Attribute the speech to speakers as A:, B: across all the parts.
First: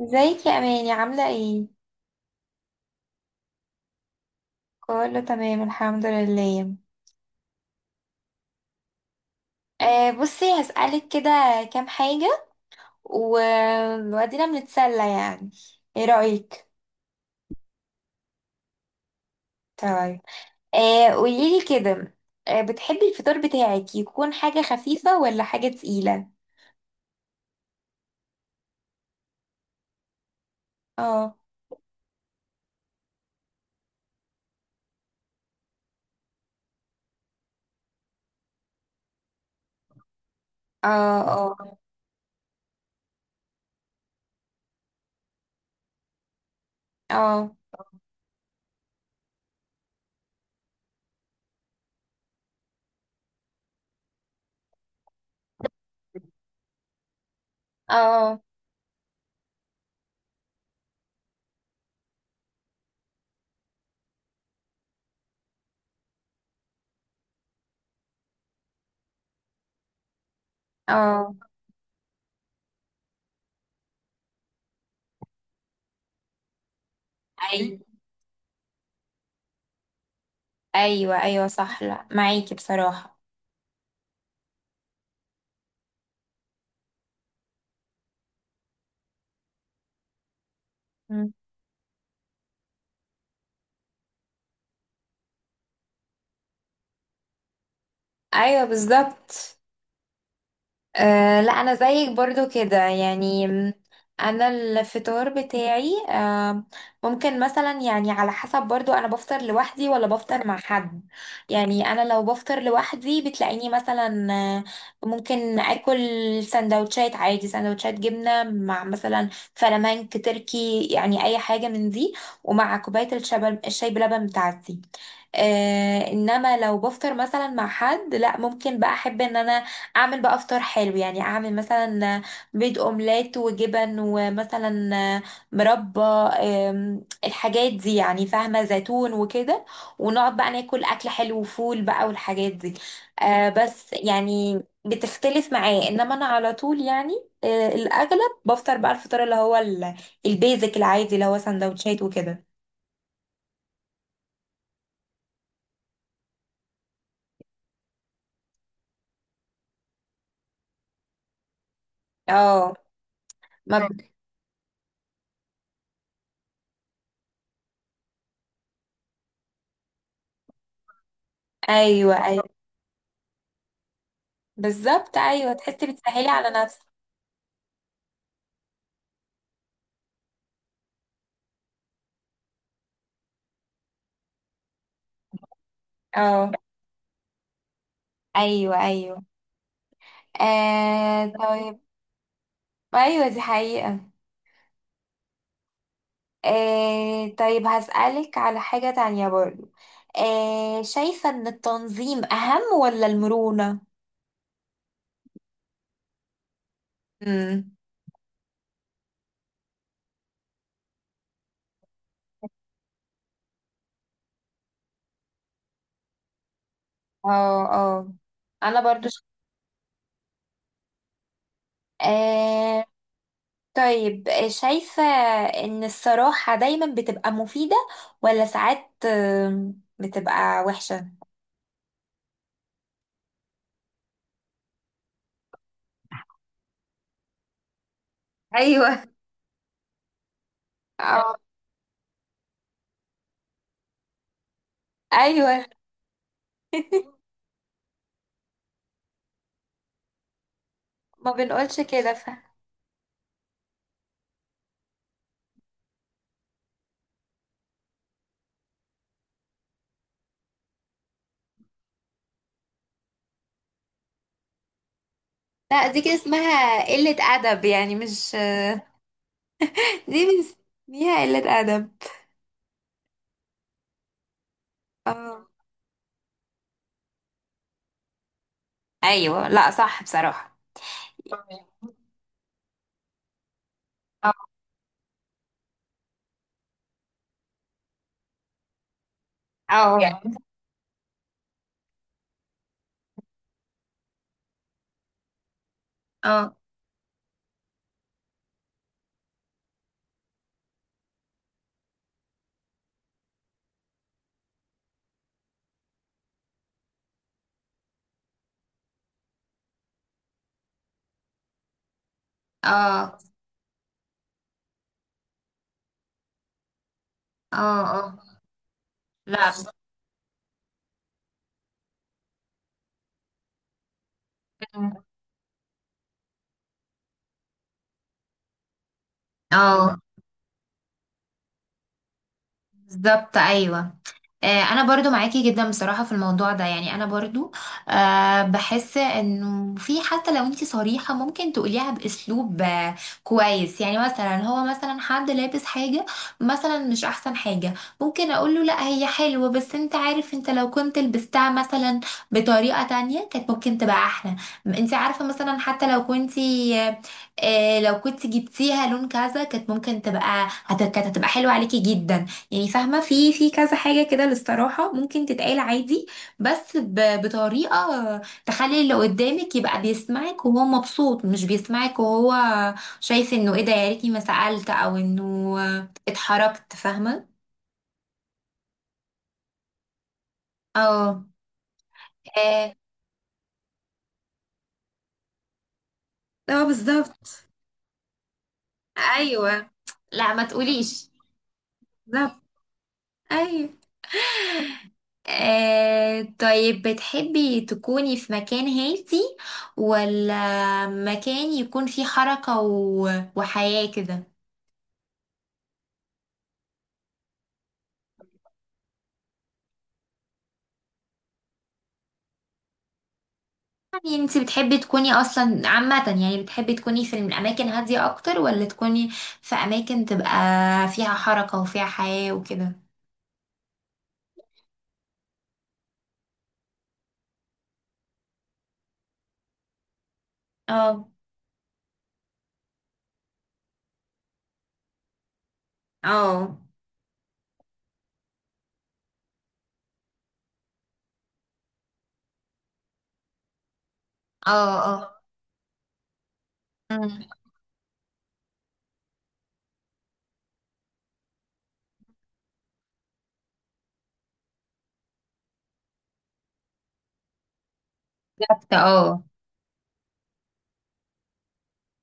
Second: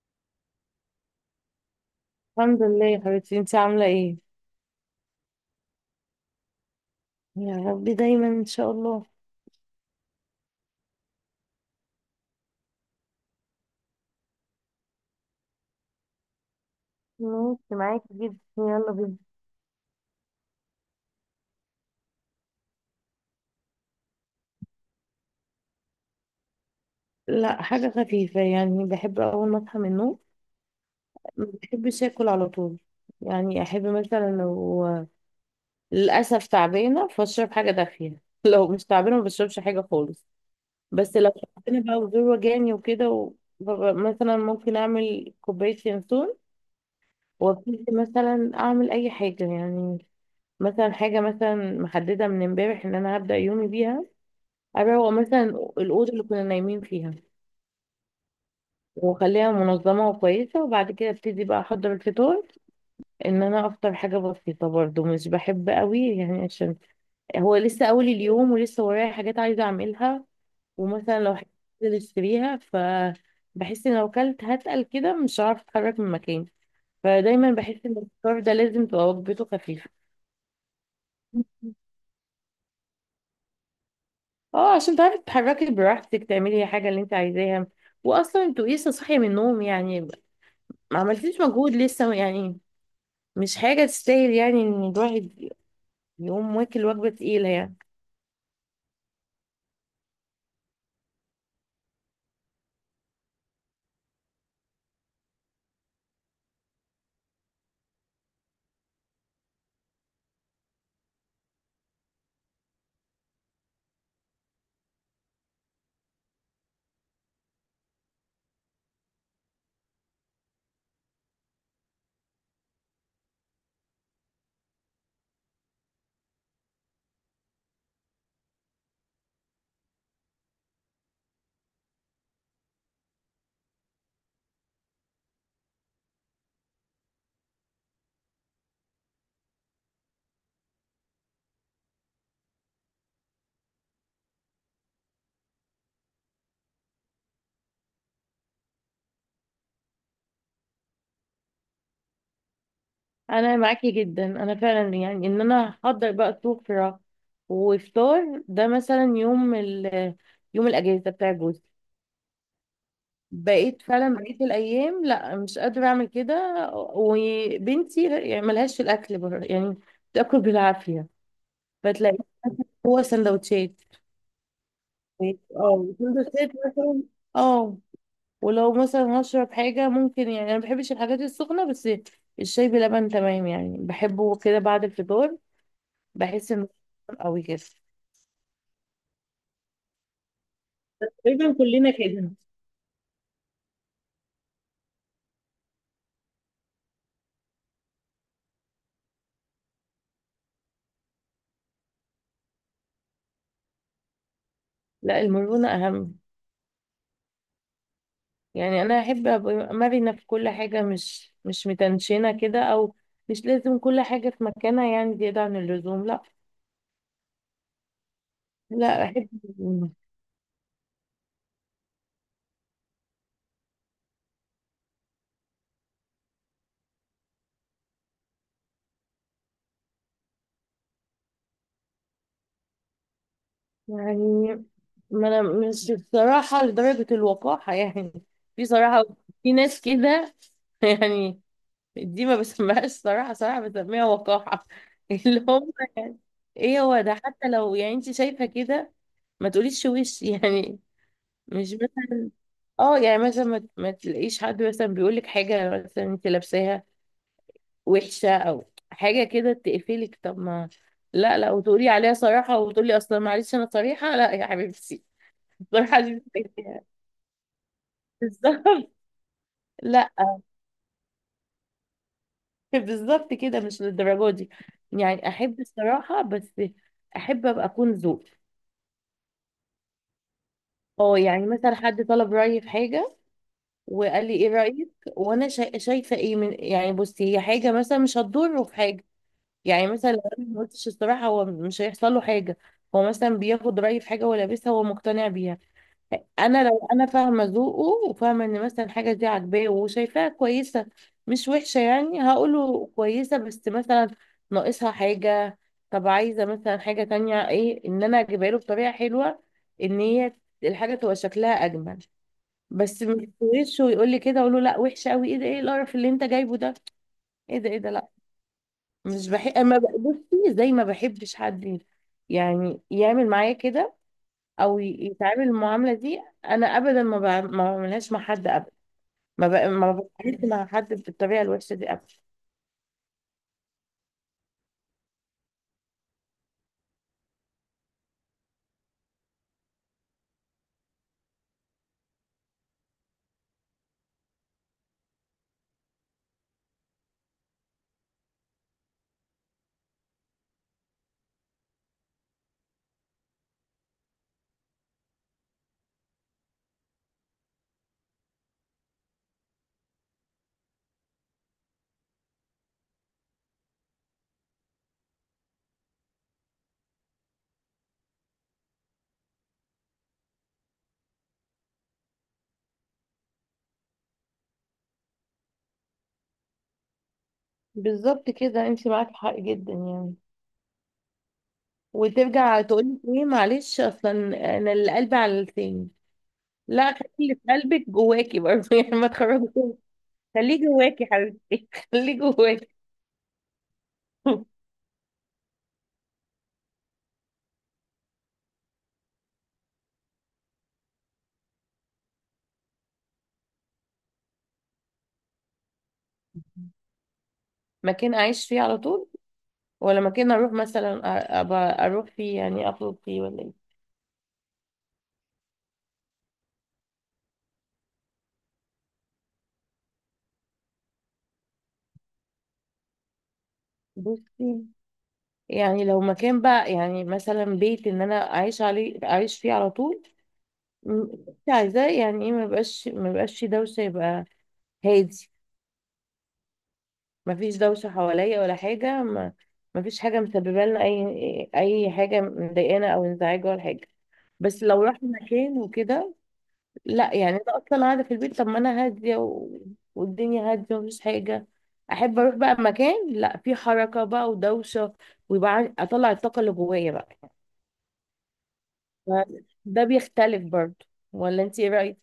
A: ازيك يا اماني؟ عامله ايه؟
B: الحمد لله يا حبيبتي، انتي عاملة ايه؟
A: كله تمام، الحمد لله.
B: يا رب دايما ان شاء الله.
A: بصي هسألك كده. كام حاجه و... وادينا بنتسلى يعني. ايه رأيك؟
B: ماشي معاكي جدا، يلا بينا.
A: طيب. قوليلي كده. بتحبي الفطار بتاعك يكون حاجه خفيفه ولا حاجه تقيله؟
B: لا، حاجه خفيفه، يعني بحب اول ما اصحى من النوم
A: اه.
B: ما بحبش اكل على طول. يعني احب مثلا لو للاسف تعبانه فاشرب حاجه دافيه لو مش تعبانه ما بشربش حاجه خالص،
A: اه.
B: بس لو
A: اه.
B: تعبانه بقى وزور وجعني وكده ببقى مثلا ممكن اعمل كوبايه ينسون،
A: اه.
B: وابتدي مثلا اعمل اي حاجه يعني. مثلا حاجة مثلا محددة من امبارح ان انا هبدأ يومي بيها، اروق مثلا الأوضة اللي كنا نايمين فيها
A: اه.
B: واخليها منظمة وكويسة، وبعد كده ابتدي بقى احضر الفطار. ان انا افطر حاجة بسيطة برضو، مش بحب قوي يعني، عشان هو لسه اول اليوم ولسه ورايا حاجات عايزة اعملها. ومثلا
A: اه.
B: لو حاجة عايزة اشتريها ف بحس ان لو كلت هتقل كده مش هعرف اتحرك من مكاني. فدايما
A: ايوه،
B: بحس ان الفطار ده لازم تبقى وجبته خفيفة،
A: ايوه، ايوه، صح، لا معاكي بصراحه.
B: اه، عشان تعرفي تتحركي براحتك تعملي حاجة اللي انت عايزاها. واصلا انتوا لسه صاحية من النوم يعني، ما
A: مم.
B: عملتيش مجهود لسه يعني. مش حاجة تستاهل يعني ان الواحد يقوم واكل وجبة تقيلة يعني.
A: ايوه، بالظبط. أه، لا انا زيك برضو كده يعني انا الفطار بتاعي ممكن مثلا يعني، على حسب برضو، انا بفطر لوحدي ولا بفطر مع حد. يعني انا لو بفطر لوحدي بتلاقيني مثلا ممكن اكل سندوتشات عادي، سندوتشات جبنة مع مثلا فلامنك تركي، يعني اي حاجة من دي، ومع كوباية الشاي بلبن بتاعتي. انما لو بفطر مثلا مع حد، لا ممكن بقى احب ان انا اعمل بقى فطار حلو، يعني اعمل مثلا بيض اومليت وجبن ومثلا مربى، الحاجات دي، يعني فاهمة، زيتون وكده، ونقعد بقى ناكل اكل حلو وفول بقى والحاجات دي. بس يعني بتختلف معاه، انما انا على طول يعني الاغلب بفطر بقى الفطار اللي هو البيزك العادي اللي هو سندوتشات وكده.
B: انا معاكي جدا. انا فعلا يعني ان انا احضر بقى سفرة وفطار، ده مثلا يوم يوم الاجازة بتاع جوزي.
A: اه. ما
B: بقيت
A: ب...
B: فعلا بقيت الايام لا مش قادرة اعمل كده. وبنتي يعني ملهاش في الاكل بره يعني، بتاكل بالعافية.
A: ايوه،
B: فتلاقي
A: ايوه،
B: هو سندوتشات.
A: بالظبط،
B: ماشي.
A: ايوه تحسي
B: اه
A: بتسهلي على
B: سندوتشات
A: نفسك.
B: مثلا، اه. ولو مثلا هشرب حاجة، ممكن، يعني أنا مبحبش الحاجات السخنة، بس الشاي بلبن تمام يعني، بحبه كده بعد الفطار. بحس
A: اه.
B: إنه قوي كده.
A: ايوه. ايوه.
B: تقريبا
A: طيب.
B: كلنا كده.
A: ايوه، دي حقيقة. طيب، هسألك على حاجة تانية برضو. شايفة ان التنظيم اهم ولا المرونة؟
B: لا، المرونة أهم.
A: امم.
B: يعني أنا أحب أبقى مرنة في كل حاجة، مش متنشنة كده، أو مش لازم كل حاجة في مكانها يعني زيادة عن اللزوم، لا.
A: اه. اه. انا
B: لا،
A: برضو
B: أحب المرونة.
A: آه طيب. شايفة ان الصراحة دايما بتبقى مفيدة، ولا ساعات بتبقى وحشة؟
B: يعني ما انا مش بصراحة لدرجة الوقاحة يعني. في صراحة،
A: ايوه.
B: في ناس كده
A: اه.
B: يعني، دي ما بسميهاش صراحة، صراحة بسميها وقاحة اللي
A: ايوه.
B: هم يعني، ايه هو ده، حتى لو يعني انت شايفة كده ما تقوليش وش يعني.
A: ما
B: مش
A: بنقولش كده
B: مثلا اه، يعني مثلا ما تلاقيش حد مثلا بيقول لك حاجة مثلا انت لابساها وحشة او حاجة كده تقفلك. طب ما لا لا، وتقولي عليها صراحة، وتقولي اصلا معلش انا صريحة. لا يا حبيبتي،
A: لا،
B: بصراحة
A: دي كده
B: دي محتاجاها.
A: اسمها قلة أدب يعني، مش.
B: بالظبط. لا،
A: دي بنسميها قلة أدب.
B: بالظبط كده، مش للدرجة دي يعني.
A: اه.
B: أحب الصراحة بس أحب أبقى أكون ذوق.
A: أيوة، لا صح بصراحة.
B: اه، يعني مثلا حد طلب رأيي في حاجة، وقال لي
A: اه.
B: ايه رأيك، وانا شايفة ايه من يعني، بصي هي حاجة مثلا مش هتضره في حاجة، يعني
A: اه.
B: مثلا لو
A: يعني.
B: انا ما قلتش الصراحة هو مش هيحصل له حاجة. هو مثلا بياخد رأيي في حاجة هو لابسها، هو مقتنع بيها،
A: اه.
B: انا لو انا فاهمه ذوقه وفاهمه ان مثلا حاجه دي عاجباه وشايفاها كويسه مش وحشه، يعني هقوله كويسه، بس مثلا ناقصها حاجه، طب عايزه مثلا حاجه تانية ايه، ان انا اجيبها له بطريقه حلوه ان هي الحاجه تبقى شكلها اجمل. بس
A: اه.
B: مش وشه ويقول لي كده اقول له لا وحشه قوي، ايه ده، ايه القرف اللي انت جايبه ده، ايه ده ايه
A: اه.
B: ده، لا.
A: اه.
B: مش
A: لا
B: بحب
A: بصراحة.
B: ما بقى- بصي، زي ما بحبش حد يعني يعمل معايا كده، او يتعامل المعامله دي، انا ابدا ما بعملهاش مع حد ابدا. ما
A: اه،
B: بتعاملش مع حد بالطريقه الوحشه دي ابدا.
A: بالظبط، ايوه. انا برضو معاكي جدا بصراحة في الموضوع ده، يعني انا برضو بحس انه في، حتى لو انتي صريحة ممكن تقوليها باسلوب كويس، يعني مثلا هو مثلا حد لابس حاجة مثلا مش احسن حاجة، ممكن اقول له لا هي حلوة، بس انت عارف انت لو كنت لبستها مثلا بطريقة تانية كانت ممكن تبقى احلى. انت عارفة مثلا حتى لو كنتي لو كنت جبتيها لون كذا كانت ممكن تبقى كانت هتبقى حلوة عليكي جدا، يعني فاهمة، في كذا حاجة كده للصراحة ممكن تتقال عادي، بس بطريقة تخلي اللي قدامك يبقى بيسمعك وهو مبسوط، مش بيسمعك وهو شايف انه ايه ده، يا ريتني ما سألت، او انه اتحركت، فاهمة.
B: بالظبط كده، انت معاك حق جدا يعني.
A: اه.
B: وترجع
A: اه.
B: تقولي ايه معلش، اصلا انا اللي قلبي على لساني.
A: اه،
B: لا، خلي اللي في
A: بالظبط،
B: قلبك جواكي برضه يعني ما
A: ايوه.
B: تخرجوش.
A: لا، ما
B: خليه جواكي
A: تقوليش.
B: حبيبتي خليه
A: بالظبط.
B: جواكي.
A: ايوه. طيب، بتحبي تكوني في مكان هادي، ولا مكان يكون فيه حركة وحياة كده؟
B: مكان اعيش فيه على طول ولا مكان اروح مثلا أبقى اروح فيه يعني اخرج فيه ولا ايه؟
A: يعني انت بتحبي تكوني اصلا عامة، يعني بتحبي تكوني في الاماكن هادية اكتر، ولا تكوني في اماكن تبقى فيها حركة وفيها حياة وكده؟
B: بصي، يعني لو مكان بقى، يعني مثلا بيت ان انا اعيش عليه اعيش فيه على طول، م-
A: اه.
B: عايزاه يعني ايه، ما يبقاش، ما يبقاش فيه دوشه، يبقى هادي،
A: اه.
B: ما فيش دوشه حواليا ولا حاجه، ما ما فيش حاجه مسببه لنا اي حاجه مضايقانا او انزعاج ولا حاجه. بس
A: اه.
B: لو
A: اه.
B: رحت مكان وكده، لا
A: مم.
B: يعني انا اصلا قاعده في البيت طب ما انا هاديه، و... والدنيا هاديه ومفيش حاجه، احب اروح بقى مكان لا فيه حركه بقى ودوشه، ويبقى اطلع الطاقه اللي جوايا بقى.
A: بالظبط، اه.
B: ما- ده بيختلف برضه، ولا انت ايه رأيك؟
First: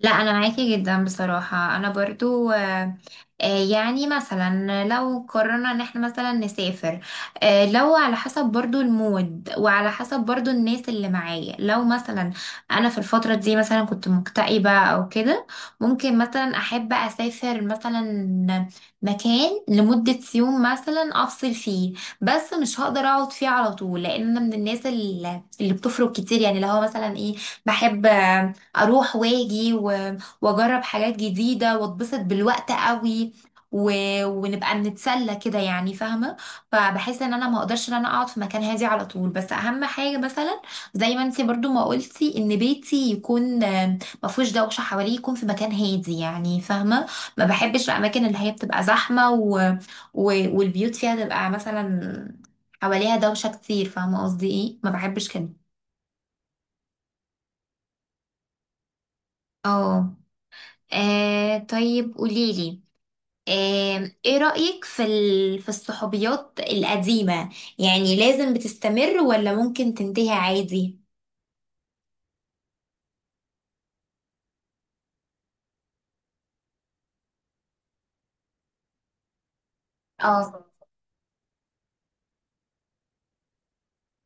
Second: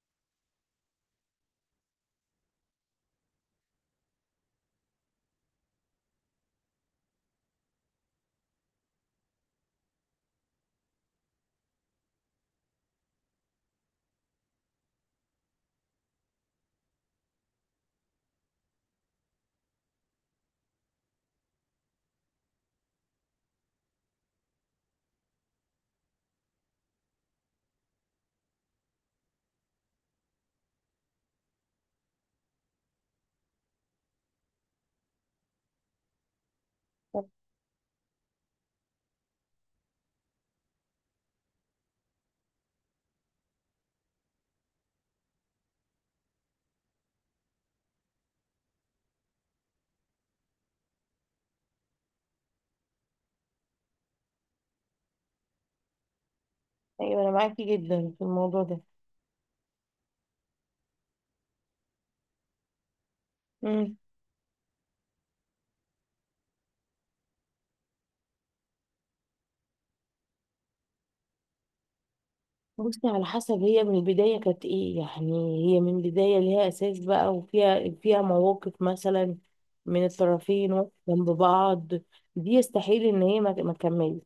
A: لا، انا معاكي جدا بصراحة، انا برضو يعني مثلا لو قررنا ان احنا مثلا نسافر، لو على حسب برضو المود وعلى حسب برضو الناس اللي معايا، لو مثلا انا في الفترة دي مثلا كنت مكتئبة او كده، ممكن مثلا احب اسافر مثلا مكان لمدة يوم مثلا افصل فيه، بس مش هقدر اقعد فيه على طول، لان انا من الناس اللي بتفرق كتير، يعني لو هو مثلا ايه، بحب اروح واجي واجرب حاجات جديده واتبسط بالوقت قوي و... ونبقى بنتسلى كده يعني، فاهمه. فبحس ان انا ما اقدرش ان انا اقعد في مكان هادي على طول، بس اهم حاجه مثلا زي ما انتي برضو ما قلتي، ان بيتي يكون ما فيهوش دوشه حواليه، يكون في مكان هادي، يعني فاهمه، ما بحبش الاماكن اللي هي بتبقى زحمه و... والبيوت فيها تبقى مثلا حواليها دوشه كتير، فاهمه قصدي ايه، ما بحبش كده.
B: ايوه، انا معاكي جدا في الموضوع ده.
A: اه. طيب قوليلي،
B: امم،
A: ايه رأيك في في الصحوبيات القديمة؟ يعني لازم بتستمر ولا ممكن تنتهي عادي؟
B: بصي على حسب هي من البدايه كانت ايه يعني. هي من البدايه ليها اساس بقى، وفيها مواقف مثلا من
A: اه.
B: الطرفين جنب بعض، دي يستحيل ان هي ما تكملش.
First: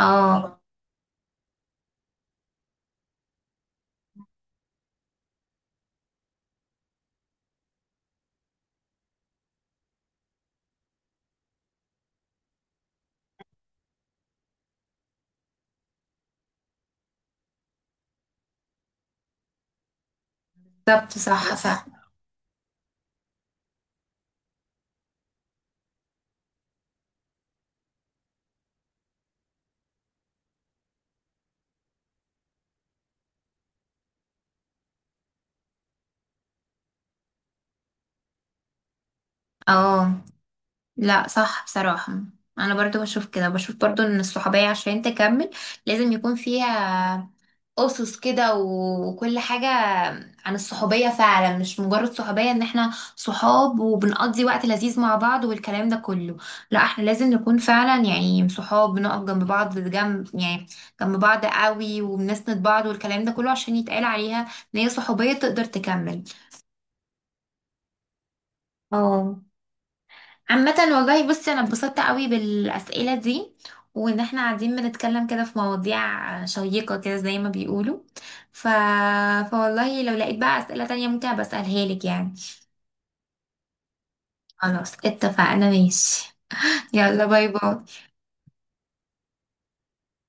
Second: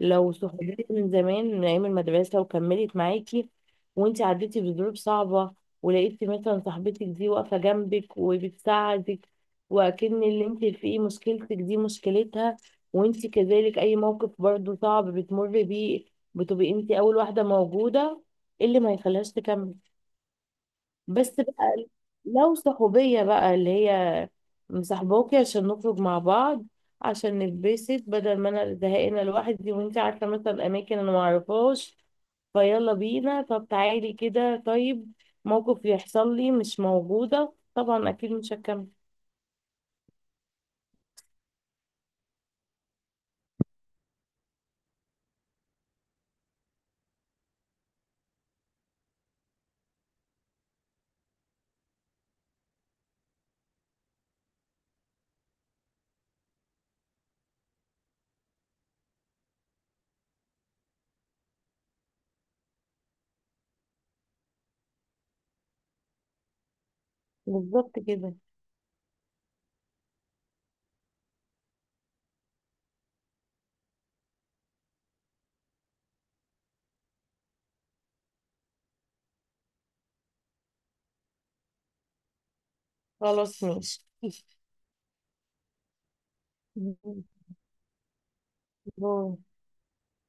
B: لو صحبتك من زمان من ايام المدرسه وكملت معاكي، وانت عديتي بظروف صعبه ولقيتي مثلا صاحبتك دي واقفه جنبك وبتساعدك، واكن اللي انت فيه مشكلتك دي مشكلتها، وانت كذلك اي موقف برضو صعب بتمر بيه بتبقي انت اول واحده موجوده، إيه اللي ما يخليهاش تكمل؟
A: بالظبط،
B: بس
A: صح صح.
B: بقى لو صحوبية بقى اللي هي مصاحباكي عشان نخرج مع بعض، عشان نتبسط بدل ما انا زهقانة لوحدي، وانت عارفة مثلا اماكن انا معرفهاش فيلا بينا طب تعالي كده، طيب موقف يحصل لي مش موجودة، طبعا اكيد مش هكمل.
A: اه. لا صح بصراحة. انا برضو بشوف برضو ان الصحوبية عشان تكمل لازم يكون فيها أسس كده وكل حاجة عن الصحوبية فعلا، مش مجرد صحوبية ان احنا صحاب وبنقضي وقت لذيذ مع بعض والكلام ده كله. لا، احنا لازم نكون فعلا يعني صحاب، بنقف جنب بعض، جنب يعني جنب بعض قوي، وبنسند بعض والكلام ده كله، عشان يتقال عليها ان هي صحوبية تقدر تكمل.
B: بالظبط كده.
A: اه. عامة والله، بصي، انا اتبسطت قوي بالاسئلة دي، وان احنا قاعدين بنتكلم كده في مواضيع شيقة كده زي ما بيقولوا، ف... فوالله لو لقيت بقى اسئلة تانية ممكن بسألها لك يعني.
B: خلاص ماشي.
A: خلاص اتفقنا ماشي. يلا باي باي.
B: باي.